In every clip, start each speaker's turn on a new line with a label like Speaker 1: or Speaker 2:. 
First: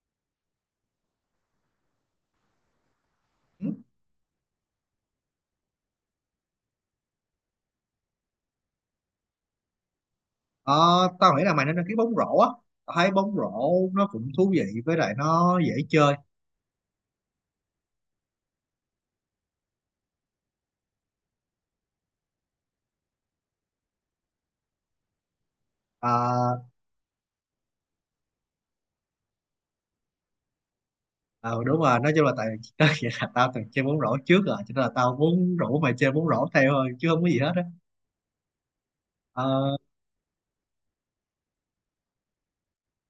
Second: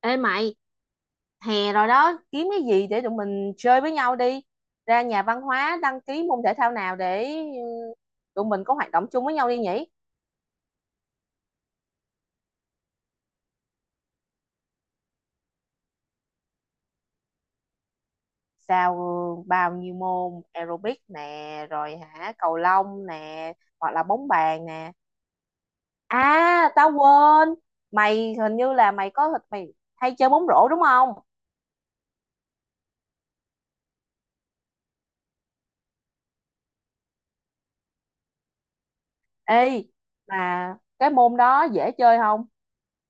Speaker 1: Ê mày, hè rồi đó, kiếm cái gì để tụi mình chơi với nhau đi. Ra nhà văn hóa đăng ký môn thể thao nào để tụi mình có hoạt động chung với nhau đi nhỉ?
Speaker 2: Ờ, tao nghĩ là mày nên đăng ký bóng rổ á. Tao thấy bóng rổ nó cũng thú vị, với lại nó dễ chơi.
Speaker 1: Sao bao nhiêu môn aerobic nè, rồi hả cầu lông nè, hoặc là bóng bàn nè.
Speaker 2: À,
Speaker 1: À, tao quên. Mày hình như là mày hay chơi bóng rổ đúng không?
Speaker 2: ờ, đúng rồi, nói chung là tại đó, vậy là tao từng chơi bóng rổ trước rồi, cho nên là tao muốn rủ mày chơi bóng rổ theo thôi, chứ không có gì hết á. Ờ,
Speaker 1: Ê, mà cái môn đó dễ chơi không?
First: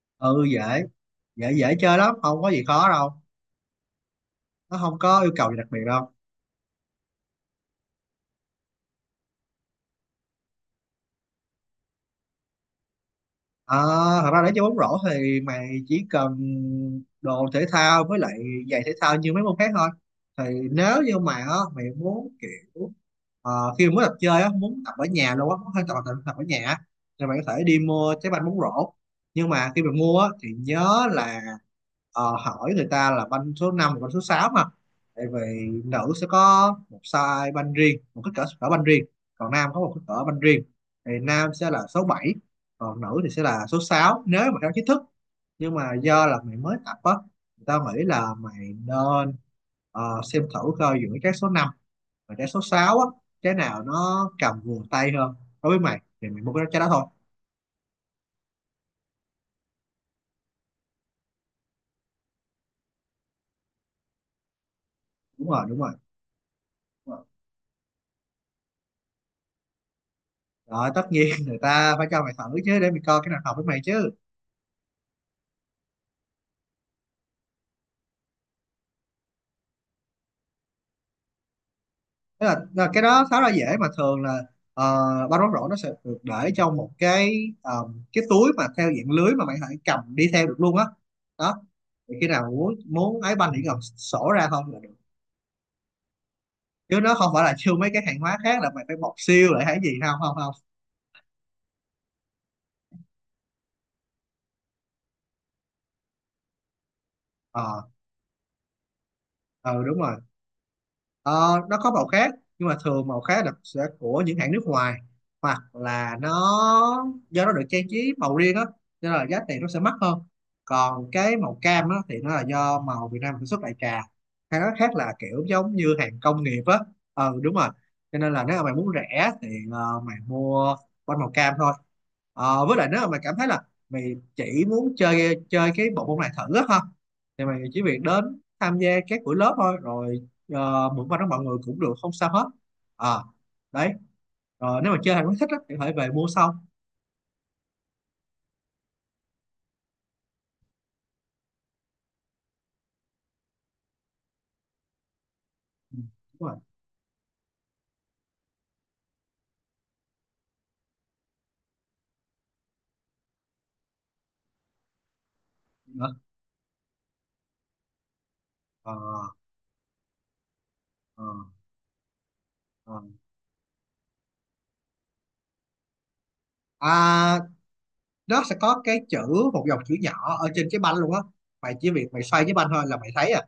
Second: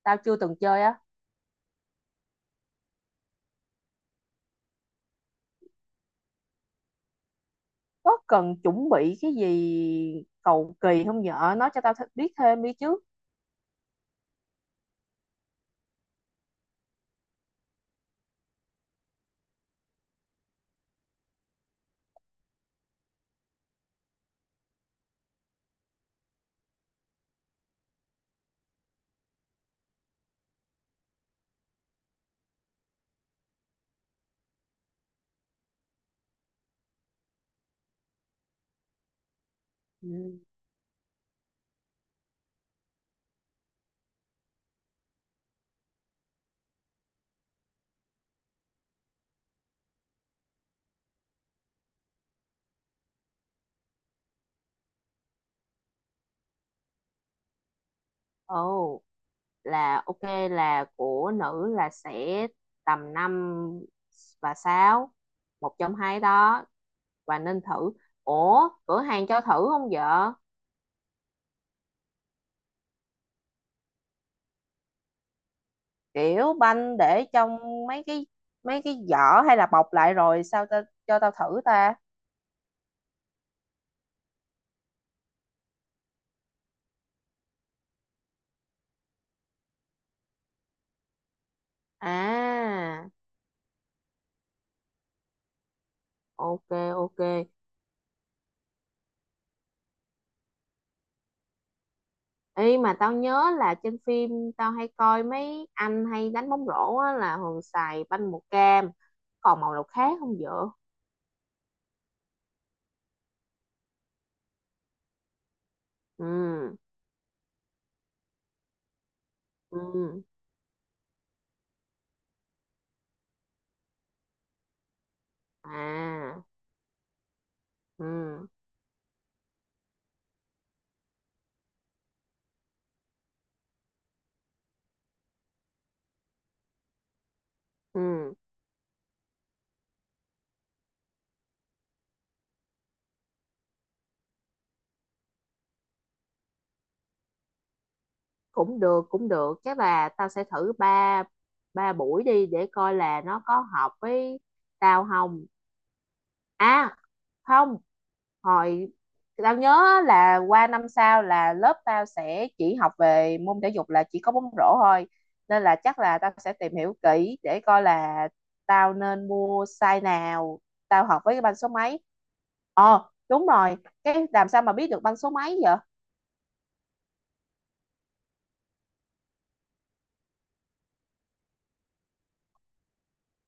Speaker 1: Tao chưa
Speaker 2: ừ,
Speaker 1: từng chơi
Speaker 2: dễ
Speaker 1: á.
Speaker 2: dễ dễ chơi lắm, không có gì khó đâu, nó không có yêu cầu gì đặc biệt đâu.
Speaker 1: Có cần chuẩn bị cái gì cầu kỳ không vợ, nói cho tao biết thêm đi chứ.
Speaker 2: Ờ, thật ra để chơi bóng rổ thì mày chỉ cần đồ thể thao, với lại giày thể thao như mấy môn khác thôi. Thì nếu như mà á, mày muốn kiểu khi mới tập chơi á, muốn tập ở nhà luôn á, muốn hơi tập tập ở nhà á, thì mày có thể đi mua trái banh bóng rổ. Nhưng mà khi mày mua á, thì nhớ là hỏi người ta là banh số 5 và banh số 6 mà. Tại vì nữ sẽ có một size banh riêng, một cỡ banh riêng, còn nam có một kích cỡ
Speaker 1: Ừ.
Speaker 2: banh riêng. Thì nam sẽ là số 7, còn nữ thì sẽ là số 6 nếu mà theo chính thức. Nhưng mà do là mày mới tập á, thì tao nghĩ là mày nên xem thử coi giữa trái số 5 và trái số 6 á, trái nào nó cầm vừa tay hơn đối với mày, thì mày mua cái trái đó thôi.
Speaker 1: Ồ, là ok, là của nữ là sẽ tầm 5 và 6,
Speaker 2: Đúng rồi,
Speaker 1: một
Speaker 2: đúng rồi.
Speaker 1: trong hai đó,
Speaker 2: Đúng rồi.
Speaker 1: và nên thử. Ủa, cửa hàng cho thử không vợ?
Speaker 2: Rồi, tất nhiên người ta phải cho mày thử chứ, để mày coi cái nào hợp với mày chứ.
Speaker 1: Kiểu banh để trong mấy cái mấy cái giỏ hay là bọc lại rồi sao ta, cho tao thử ta.
Speaker 2: Tức là cái đó khá là dễ, mà thường là ba rón rổ nó sẽ được để trong một cái cái túi mà theo dạng lưới, mà mày phải cầm đi theo được luôn á, đó. Thì khi nào muốn
Speaker 1: À,
Speaker 2: muốn ấy banh chỉ cần sổ ra không là được,
Speaker 1: ok
Speaker 2: chứ nó
Speaker 1: ok.
Speaker 2: không phải là siêu mấy cái hàng hóa khác, là mày phải bọc siêu lại hay gì. Không, không, không.
Speaker 1: Ê, mà tao nhớ là trên phim tao hay coi mấy anh hay đánh bóng rổ á, là thường
Speaker 2: Ờ.
Speaker 1: xài banh màu cam, còn màu
Speaker 2: Ừ,
Speaker 1: nào
Speaker 2: đúng rồi.
Speaker 1: khác không vợ?
Speaker 2: Ờ, nó có màu khác, nhưng mà thường màu khác là sẽ của những hãng nước ngoài, hoặc là nó
Speaker 1: Ừ,
Speaker 2: do nó được trang trí màu riêng á, nên là giá tiền nó sẽ mắc hơn.
Speaker 1: ừ,
Speaker 2: Còn cái màu cam á thì nó là do màu Việt Nam sản xuất đại trà, hay nói khác là kiểu giống như hàng
Speaker 1: à,
Speaker 2: công nghiệp á. Ừ, đúng rồi. Cho nên là
Speaker 1: ừ,
Speaker 2: nếu mà mày muốn rẻ thì mày mua bánh màu cam thôi. Ờ, với lại nếu mà mày cảm thấy là mày chỉ muốn chơi chơi cái bộ môn này thử á ha, thì mày chỉ việc
Speaker 1: ừ,
Speaker 2: đến tham gia các buổi lớp thôi. Rồi mượn qua đó mọi người cũng được, không sao hết. À, đấy. Ờ, nếu mà chơi hàng quá thích á, thì có thể về mua sau.
Speaker 1: cũng được, cũng được, chắc là tao sẽ thử ba ba buổi đi để coi là nó có hợp với tao không.
Speaker 2: Ừ, đúng rồi.
Speaker 1: À, không, hồi tao nhớ á, là qua năm sau là lớp tao sẽ chỉ học về môn thể dục là chỉ có bóng rổ thôi, nên là chắc
Speaker 2: Đó.
Speaker 1: là tao sẽ tìm hiểu kỹ để coi là
Speaker 2: Ờ,
Speaker 1: tao nên mua size nào, tao học
Speaker 2: ờ,
Speaker 1: với cái banh số mấy.
Speaker 2: ờ.
Speaker 1: Đúng rồi. Cái làm sao mà biết được banh số mấy vậy?
Speaker 2: À, nó sẽ có cái chữ, một dòng chữ nhỏ ở trên cái banh luôn á, mày chỉ việc mày xoay cái banh thôi là mày thấy à.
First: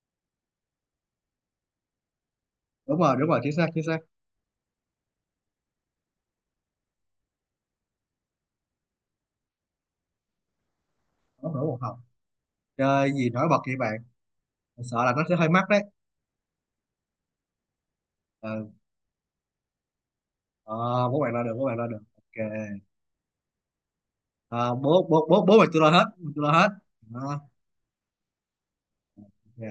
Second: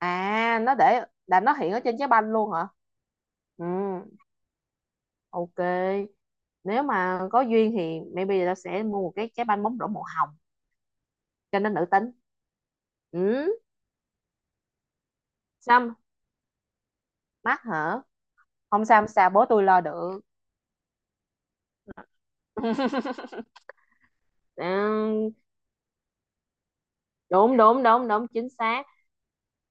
Speaker 1: À, nó để là nó hiện ở trên trái banh luôn hả?
Speaker 2: Đúng rồi, đúng rồi, chính
Speaker 1: Ừ,
Speaker 2: xác, chính xác.
Speaker 1: ok. Nếu mà có duyên thì maybe tao sẽ mua một cái trái banh bóng rổ màu hồng
Speaker 2: Nó
Speaker 1: cho
Speaker 2: nổi
Speaker 1: nên
Speaker 2: một
Speaker 1: nữ
Speaker 2: hồng.
Speaker 1: tính.
Speaker 2: Chơi gì nổi
Speaker 1: Ừ,
Speaker 2: bật vậy bạn? Sợ là nó sẽ hơi mắc đấy.
Speaker 1: xăm mắt hả?
Speaker 2: Ừ.
Speaker 1: Không sao, không sao, bố tôi lo được.
Speaker 2: Ờ, bố bạn lo được, bố bạn lo được, ok. Ờ, bố
Speaker 1: À,
Speaker 2: bố bố bố mày tôi lo hết, tôi lo hết. Đó,
Speaker 1: đúng đúng đúng đúng, chính xác.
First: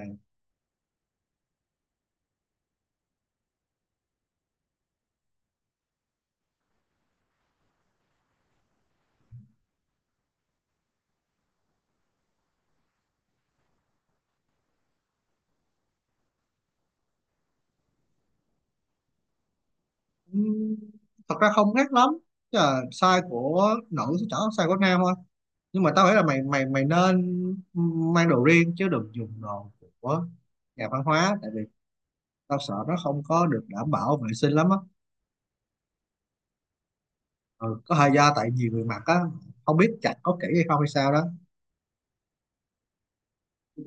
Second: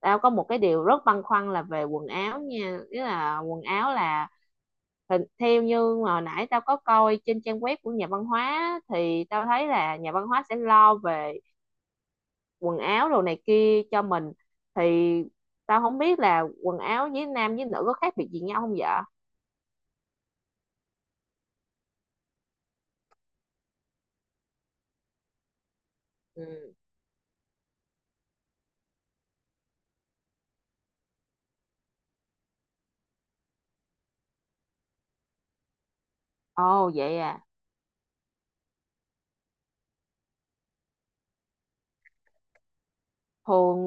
Speaker 1: Tao có một cái điều rất băn khoăn là về quần áo nha, ý là quần áo là theo như mà hồi nãy tao có coi trên trang web của nhà văn hóa á, thì tao thấy là nhà văn hóa sẽ lo về quần áo đồ này kia cho mình, thì tao không biết là quần áo với nam với nữ có khác biệt gì nhau không vậy.
Speaker 2: Ừm, thật ra không khác lắm. Chứ là size của nữ sẽ chẳng có size của nam thôi, nhưng mà tao nghĩ là mày
Speaker 1: Ừ.
Speaker 2: mày mày nên mang đồ riêng, chứ đừng dùng đồ của nhà văn hóa. Tại vì tao sợ nó không có được đảm bảo vệ sinh lắm á.
Speaker 1: Ồ vậy à?
Speaker 2: Ừ, có thời gian tại nhiều người mặc á, không biết chặt có kỹ hay không hay sao đó.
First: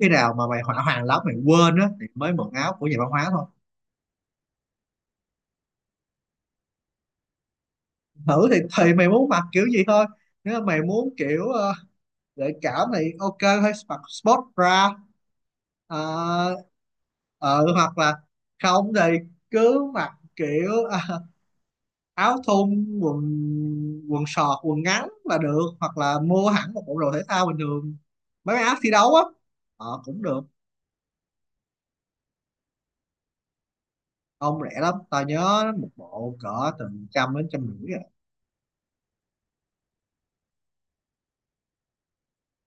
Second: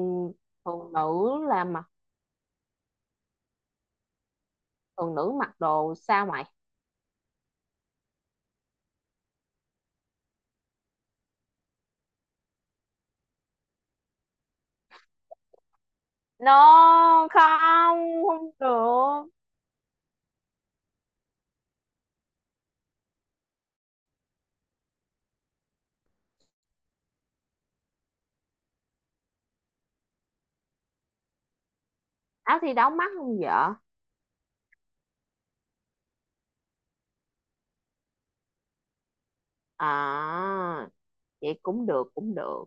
Speaker 2: Khi nào mà mày hỏa
Speaker 1: thường
Speaker 2: hoàng lắm mày
Speaker 1: nữ là
Speaker 2: quên á,
Speaker 1: mặc
Speaker 2: thì mới mượn áo của nhà văn hóa thôi.
Speaker 1: thường nữ mặc đồ sao mày?
Speaker 2: Thử thì mày muốn mặc kiểu gì thôi. Nếu mà mày muốn kiểu gợi cảm thì ok, hay mặc sport bra. Ờ,
Speaker 1: No,
Speaker 2: ờ, hoặc là
Speaker 1: không, không
Speaker 2: không thì
Speaker 1: được.
Speaker 2: cứ mặc kiểu áo thun, quần quần sọt, quần ngắn là được, hoặc là mua hẳn một bộ đồ thể thao bình thường, mấy cái áo thi đấu á, ờ, cũng được.
Speaker 1: Áo thi đấu mắc không vợ?
Speaker 2: Không, rẻ lắm, tao nhớ một bộ cỡ từ trăm đến trăm rưỡi rồi.
Speaker 1: À, vậy cũng được, cũng được.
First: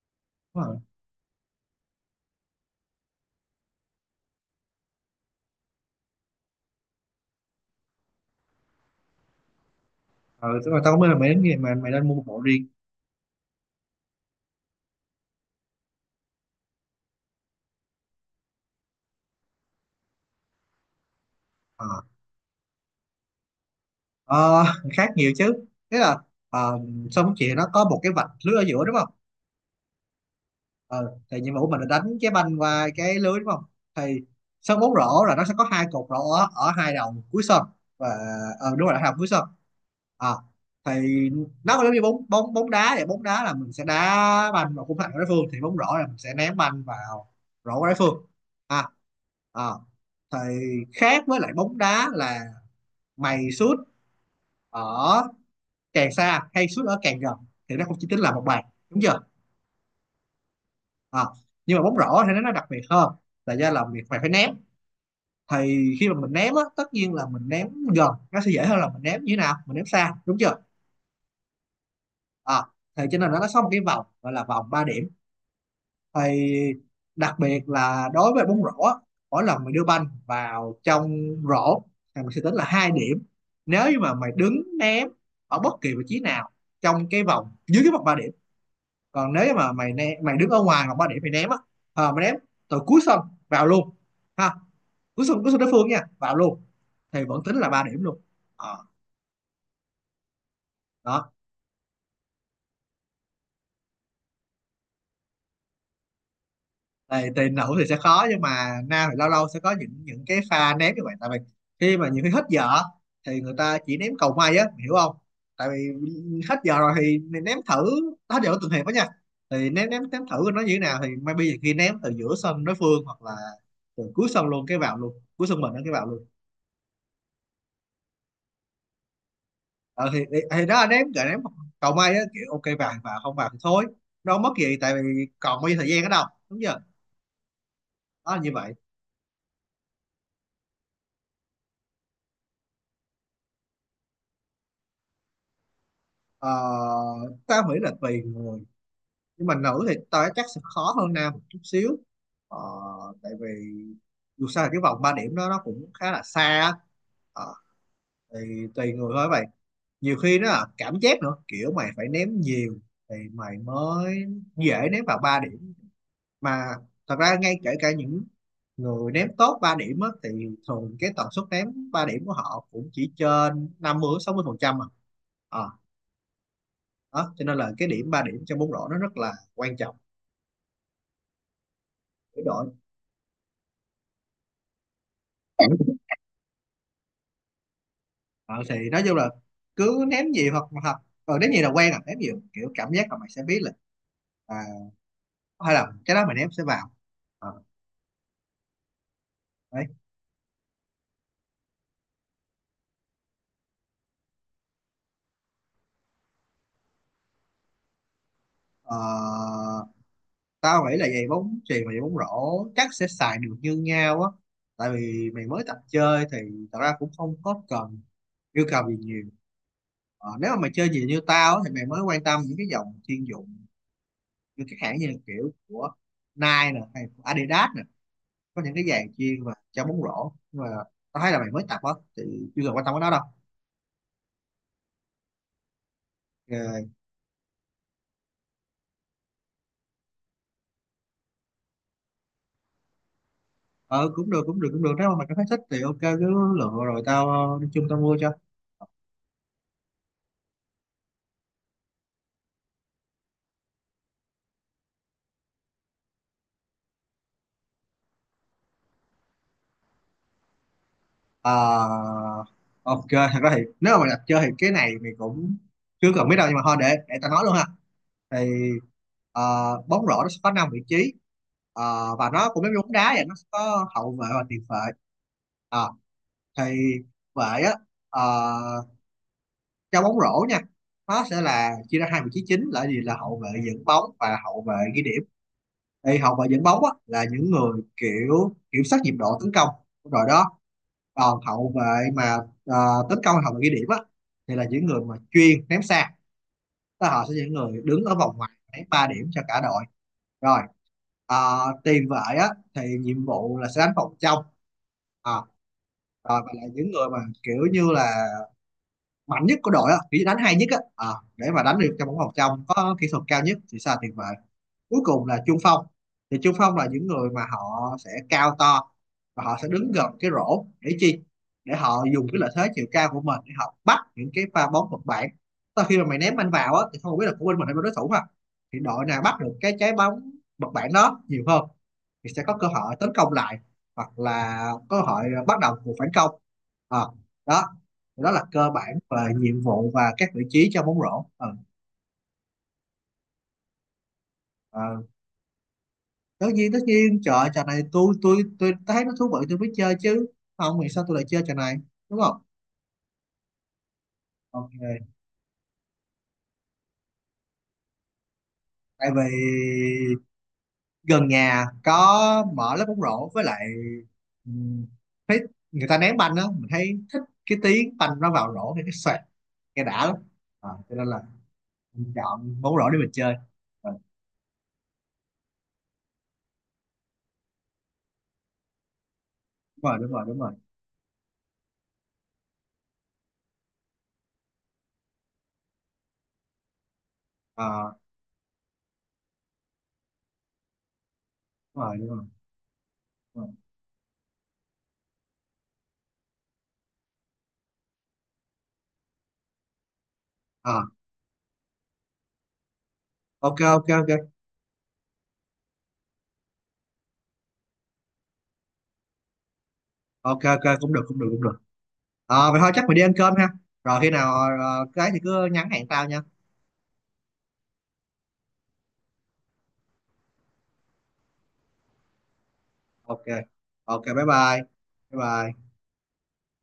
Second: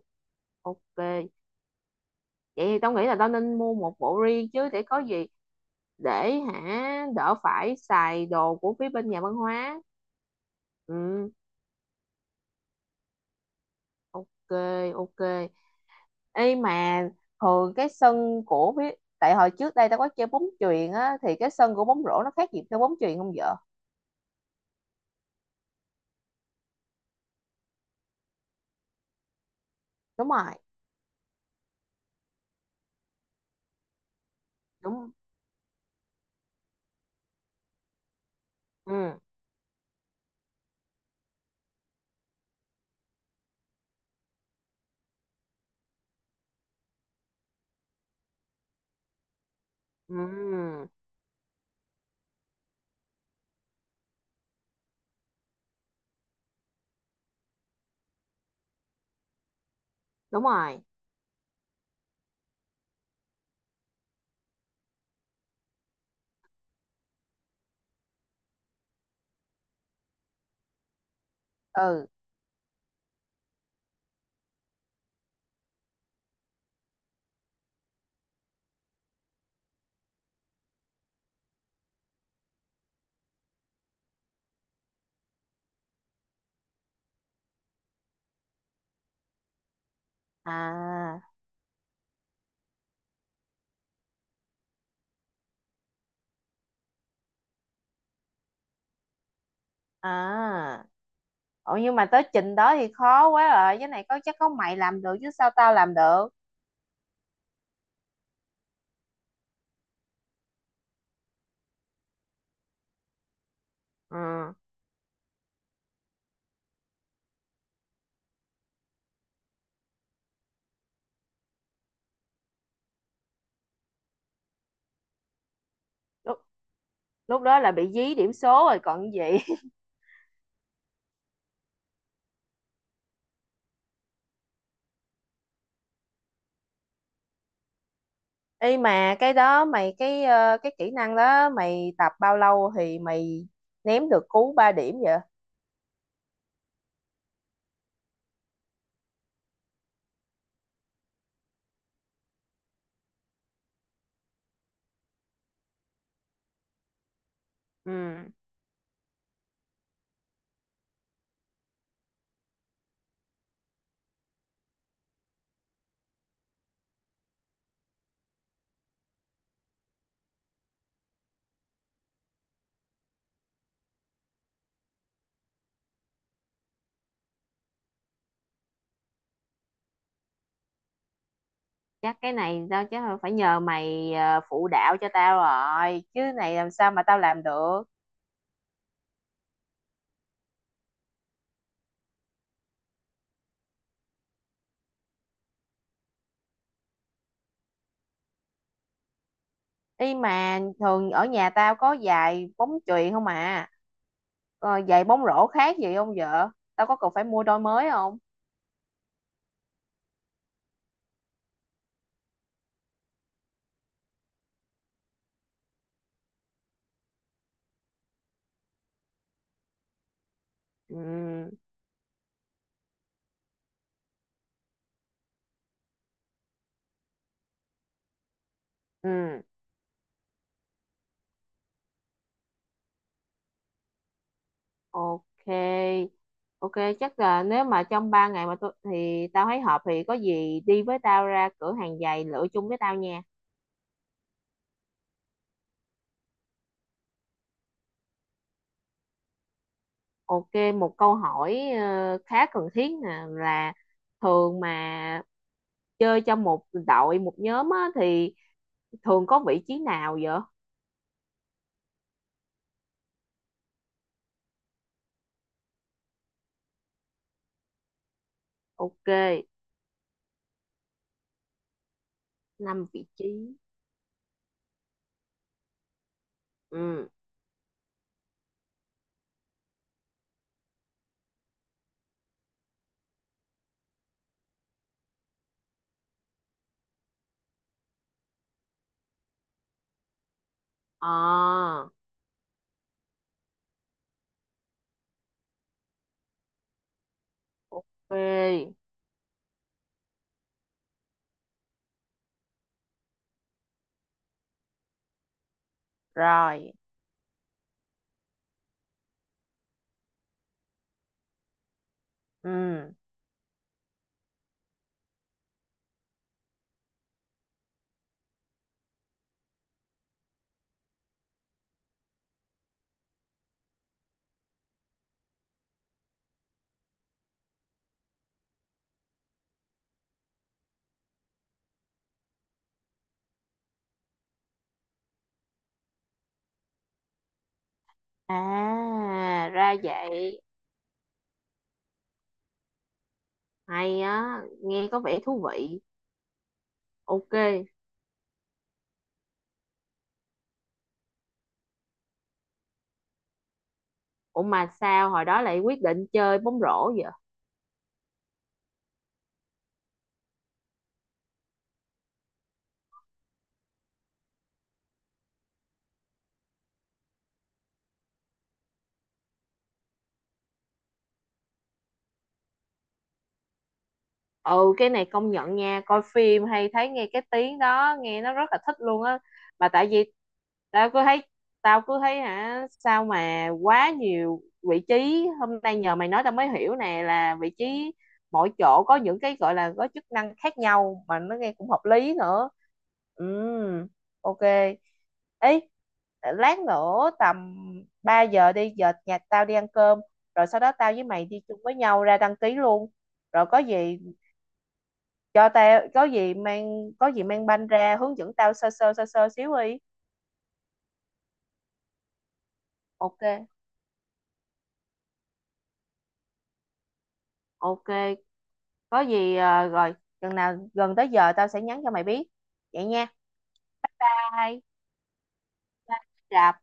Speaker 2: Đúng
Speaker 1: Ok
Speaker 2: rồi.
Speaker 1: vậy thì tao nghĩ là tao nên mua một bộ riêng chứ, để có gì để hả đỡ phải xài đồ của phía bên nhà văn hóa.
Speaker 2: Ừ, tức là tao mới là mày
Speaker 1: Ừ,
Speaker 2: đến gì mà mày nên mua một bộ riêng.
Speaker 1: ok ok. Ê mà thường cái sân của tại hồi trước đây tao có chơi bóng chuyền á, thì cái sân của
Speaker 2: Ờ.
Speaker 1: bóng rổ nó khác gì chơi bóng chuyền không vợ?
Speaker 2: Ờ, khác nhiều chứ. Thế là ờ, xong chị nó có một cái vạch lưới ở giữa, đúng không?
Speaker 1: Đúng rồi.
Speaker 2: Ờ, thì nhiệm vụ mình là đánh cái banh qua cái lưới, đúng không? Thì sân bóng
Speaker 1: Đúng.
Speaker 2: rổ là nó sẽ có hai cột rổ ở, hai đầu cuối sân. Và ờ, đúng rồi, là hai đầu
Speaker 1: Ừ.
Speaker 2: cuối sân. À, thì nó giống như bóng bóng bóng đá vậy, bóng đá là mình sẽ đá banh vào khung thành của đối phương, thì bóng rổ là mình sẽ ném banh vào rổ của đối phương. À, à,
Speaker 1: Ừ.
Speaker 2: thì khác với lại bóng đá là mày sút ở càng xa hay sút ở càng gần, thì nó không chỉ tính là một bàn, đúng chưa?
Speaker 1: Đúng rồi.
Speaker 2: À, nhưng mà bóng rổ thì nó đặc biệt hơn, là do là việc mày phải ném. Thì khi mà mình ném á, tất nhiên là mình ném gần nó sẽ dễ hơn là mình ném như thế nào mình ném xa, đúng chưa?
Speaker 1: Ừ.
Speaker 2: À, thì cho nên nó có một cái vòng gọi là vòng 3 điểm. Thì đặc biệt là đối với bóng rổ á, mỗi lần mày đưa banh vào trong rổ thì mình sẽ tính là 2 điểm, nếu như mà mày đứng ném ở bất kỳ vị trí nào trong cái vòng, dưới cái vòng 3 điểm. Còn nếu mà mày mày đứng ở ngoài hoặc 3 điểm
Speaker 1: À.
Speaker 2: mày ném á, ờ mày ném từ cuối sân vào luôn ha, cuối sân, cuối sân đối phương nha, vào luôn, thì vẫn tính là 3 điểm luôn. Ờ,
Speaker 1: À.
Speaker 2: đó.
Speaker 1: Ủa nhưng mà tới trình đó thì khó quá rồi. Cái này có chắc có mày làm được chứ sao tao làm được.
Speaker 2: Thì nữ thì sẽ khó, nhưng mà nam thì lâu lâu sẽ có những cái pha ném như vậy. Tại vì khi mà nhiều khi hết giờ thì người ta chỉ ném cầu
Speaker 1: Ừ.
Speaker 2: may á, hiểu không? Tại vì hết giờ rồi thì ném thử, hết giờ của từng hiệp đó nha, thì ném ném ném thử nó như thế nào, thì maybe khi ném từ giữa sân đối phương hoặc là từ cuối sân luôn cái vào luôn, cuối sân mình nó cái vào luôn.
Speaker 1: Lúc, lúc đó là bị dí điểm số rồi còn gì.
Speaker 2: Ờ, thì đó anh em gợi ném cầu may á, kiểu ok vàng và không vàng thì thôi, nó không mất gì, tại vì còn bao nhiêu thời gian ở đâu, đúng chưa? Đó là như vậy.
Speaker 1: Ê, mà cái đó mày cái kỹ năng đó mày tập bao lâu thì mày ném được cú 3 điểm vậy?
Speaker 2: Ờ, tao nghĩ là tùy người, nhưng mà nữ thì tao chắc sẽ khó hơn nam một chút xíu. Ờ, tại vì dù sao là cái vòng 3 điểm đó nó cũng khá là xa á. Ờ,
Speaker 1: Ừ.
Speaker 2: thì tùy người thôi vậy, nhiều khi nó là cảm giác nữa, kiểu mày phải ném nhiều thì mày mới dễ ném vào 3 điểm mà. Thật ra ngay kể cả những người ném tốt 3 điểm á, thì thường cái tần suất ném 3 điểm của họ cũng chỉ trên 50-60% mà. À, ờ, đó cho nên là cái điểm 3 điểm trong bóng rổ nó rất là quan trọng,
Speaker 1: Chắc cái
Speaker 2: để đội.
Speaker 1: này tao chắc là phải nhờ mày phụ đạo cho tao rồi chứ này, làm sao mà tao làm được.
Speaker 2: Ờ, thì nói chung là cứ ném gì, hoặc hoặc ờ, ném gì là quen à, ném gì, kiểu cảm giác là mày sẽ biết là à, hay là cái đó mày ném sẽ vào. Ờ, đấy.
Speaker 1: Ý mà thường ở nhà tao có giày bóng chuyền không à? Ờ, giày bóng rổ khác gì không vợ? Tao có cần phải mua đôi mới không?
Speaker 2: Ờ, tao nghĩ là giày bóng chuyền và giày bóng rổ chắc sẽ xài được như nhau á. Tại vì mày mới tập chơi thì thật ra cũng không có cần yêu cầu gì nhiều. Ờ, nếu mà mày chơi gì như tao
Speaker 1: Ừ,
Speaker 2: á, thì mày mới quan tâm những cái dòng chuyên dụng, như các hãng như kiểu của Nike nè, hay của Adidas nè, có những cái giày
Speaker 1: ừ,
Speaker 2: chuyên và cho bóng rổ. Nhưng mà tao thấy là mày mới tập á, thì chưa cần quan tâm đến nó đâu.
Speaker 1: ok ok.
Speaker 2: Ờ.
Speaker 1: Chắc là nếu mà trong 3 ngày mà tôi thì tao thấy hợp thì có gì đi với tao ra cửa hàng giày lựa chung với tao nha.
Speaker 2: Ờ, cũng được, cũng được, cũng được, nếu mà mày cảm thấy thích thì ok, cứ lựa rồi tao đi chung tao mua cho.
Speaker 1: Ok, một câu hỏi khá cần thiết nè, là thường mà chơi trong một đội một nhóm á, thì thường có vị trí nào vậy?
Speaker 2: Ờ, ok. Thật ra thì nếu mà mày đặt chơi thì cái này mình cũng chưa cần biết đâu, nhưng mà thôi để ta nói luôn ha. Thì
Speaker 1: Ok,
Speaker 2: ờ, bóng rổ nó sẽ có năm vị trí. Ờ, và nó cũng giống như
Speaker 1: năm
Speaker 2: bóng
Speaker 1: vị
Speaker 2: đá vậy, nó sẽ
Speaker 1: trí
Speaker 2: có hậu vệ và tiền vệ. Ờ, thì
Speaker 1: Ừ.
Speaker 2: vệ á, ờ, trong bóng rổ nha, nó sẽ là chia ra hai vị trí chính, là gì, là hậu vệ dẫn bóng và hậu vệ ghi điểm. Thì hậu vệ dẫn bóng á, là những người kiểu kiểm soát nhịp độ tấn công, rồi đó. Còn hậu
Speaker 1: À,
Speaker 2: vệ mà ờ, tấn công, hậu vệ ghi điểm á, thì là những người mà chuyên ném xa, tức là họ sẽ là những người đứng ở vòng ngoài
Speaker 1: ok,
Speaker 2: ném 3 điểm cho cả đội. Rồi tiền vệ á thì nhiệm vụ là sẽ đánh vòng trong. À, rồi, và là
Speaker 1: rồi.
Speaker 2: những người mà kiểu như là mạnh nhất của đội á, kiểu như đánh hay nhất á. Ờ, để mà đánh được cho bóng vòng trong
Speaker 1: Ừ.
Speaker 2: có kỹ thuật cao nhất, thì sẽ là tiền vệ. Cuối cùng là trung phong. Thì trung phong là những người mà họ sẽ cao to, và họ sẽ đứng gần cái rổ để chi, để họ dùng cái lợi thế chiều cao của mình để họ bắt những cái pha bóng vật bản. Sau khi mà mày ném anh vào á, thì không biết là của bên mình hay bên đối thủ mà, thì đội nào bắt được cái trái bóng vật bản đó nhiều hơn, thì sẽ có cơ hội tấn công lại, hoặc là cơ hội bắt đầu cuộc phản công. Ờ, đó, đó là cơ bản và
Speaker 1: À
Speaker 2: nhiệm
Speaker 1: ra
Speaker 2: vụ và các
Speaker 1: vậy,
Speaker 2: vị trí trong bóng rổ. Ờ,
Speaker 1: hay á, nghe có
Speaker 2: ờ,
Speaker 1: vẻ thú vị.
Speaker 2: tất nhiên, tất nhiên, trời
Speaker 1: Ok.
Speaker 2: ơi, trò này tôi thấy nó thú vị tôi mới chơi chứ, không thì sao tôi lại chơi trò này, đúng không?
Speaker 1: Ủa mà
Speaker 2: Ok,
Speaker 1: sao hồi đó lại quyết định chơi bóng rổ vậy?
Speaker 2: tại vì gần nhà có mở lớp bóng rổ, với lại ừm, thấy người ta ném banh á, mình thấy thích cái tiếng banh nó vào rổ thì cái xoẹt, nghe đã lắm. À, cho nên là mình chọn bóng rổ để mình chơi. Ờ,
Speaker 1: Ừ, cái này công nhận nha, coi phim hay thấy nghe cái tiếng đó nghe nó rất là thích luôn á. Mà
Speaker 2: đúng
Speaker 1: tại
Speaker 2: rồi, đúng
Speaker 1: vì
Speaker 2: rồi, đúng rồi.
Speaker 1: tao cứ thấy tao cứ thấy hả sao mà quá nhiều vị trí. Hôm nay nhờ mày nói tao mới hiểu nè, là vị
Speaker 2: Ờ,
Speaker 1: trí mỗi chỗ có những cái gọi là có chức năng khác nhau mà nó nghe cũng hợp
Speaker 2: đúng rồi, đúng
Speaker 1: lý
Speaker 2: rồi,
Speaker 1: nữa. Ừ,
Speaker 2: đúng rồi.
Speaker 1: ok. Ấy, lát nữa tầm 3 giờ đi, giờ nhà tao đi ăn cơm, rồi sau đó
Speaker 2: À,
Speaker 1: tao với mày đi chung với nhau ra đăng ký luôn. Rồi có
Speaker 2: ok, ok,
Speaker 1: gì
Speaker 2: ok.
Speaker 1: cho tao có gì mang banh ra hướng dẫn tao sơ sơ sơ sơ xíu đi.
Speaker 2: Ok, ok, cũng được, cũng được, cũng được. Ờ, vậy thôi, chắc mình đi ăn
Speaker 1: Ok
Speaker 2: cơm ha. Rồi khi nào cái thì cứ nhắn hẹn tao nha.
Speaker 1: ok. Có gì à, rồi chừng nào gần tới giờ tao sẽ nhắn cho mày biết, vậy nha.
Speaker 2: Ok. Ok, bye bye.
Speaker 1: Bye.
Speaker 2: Bye bye.
Speaker 1: Bye. Rạp.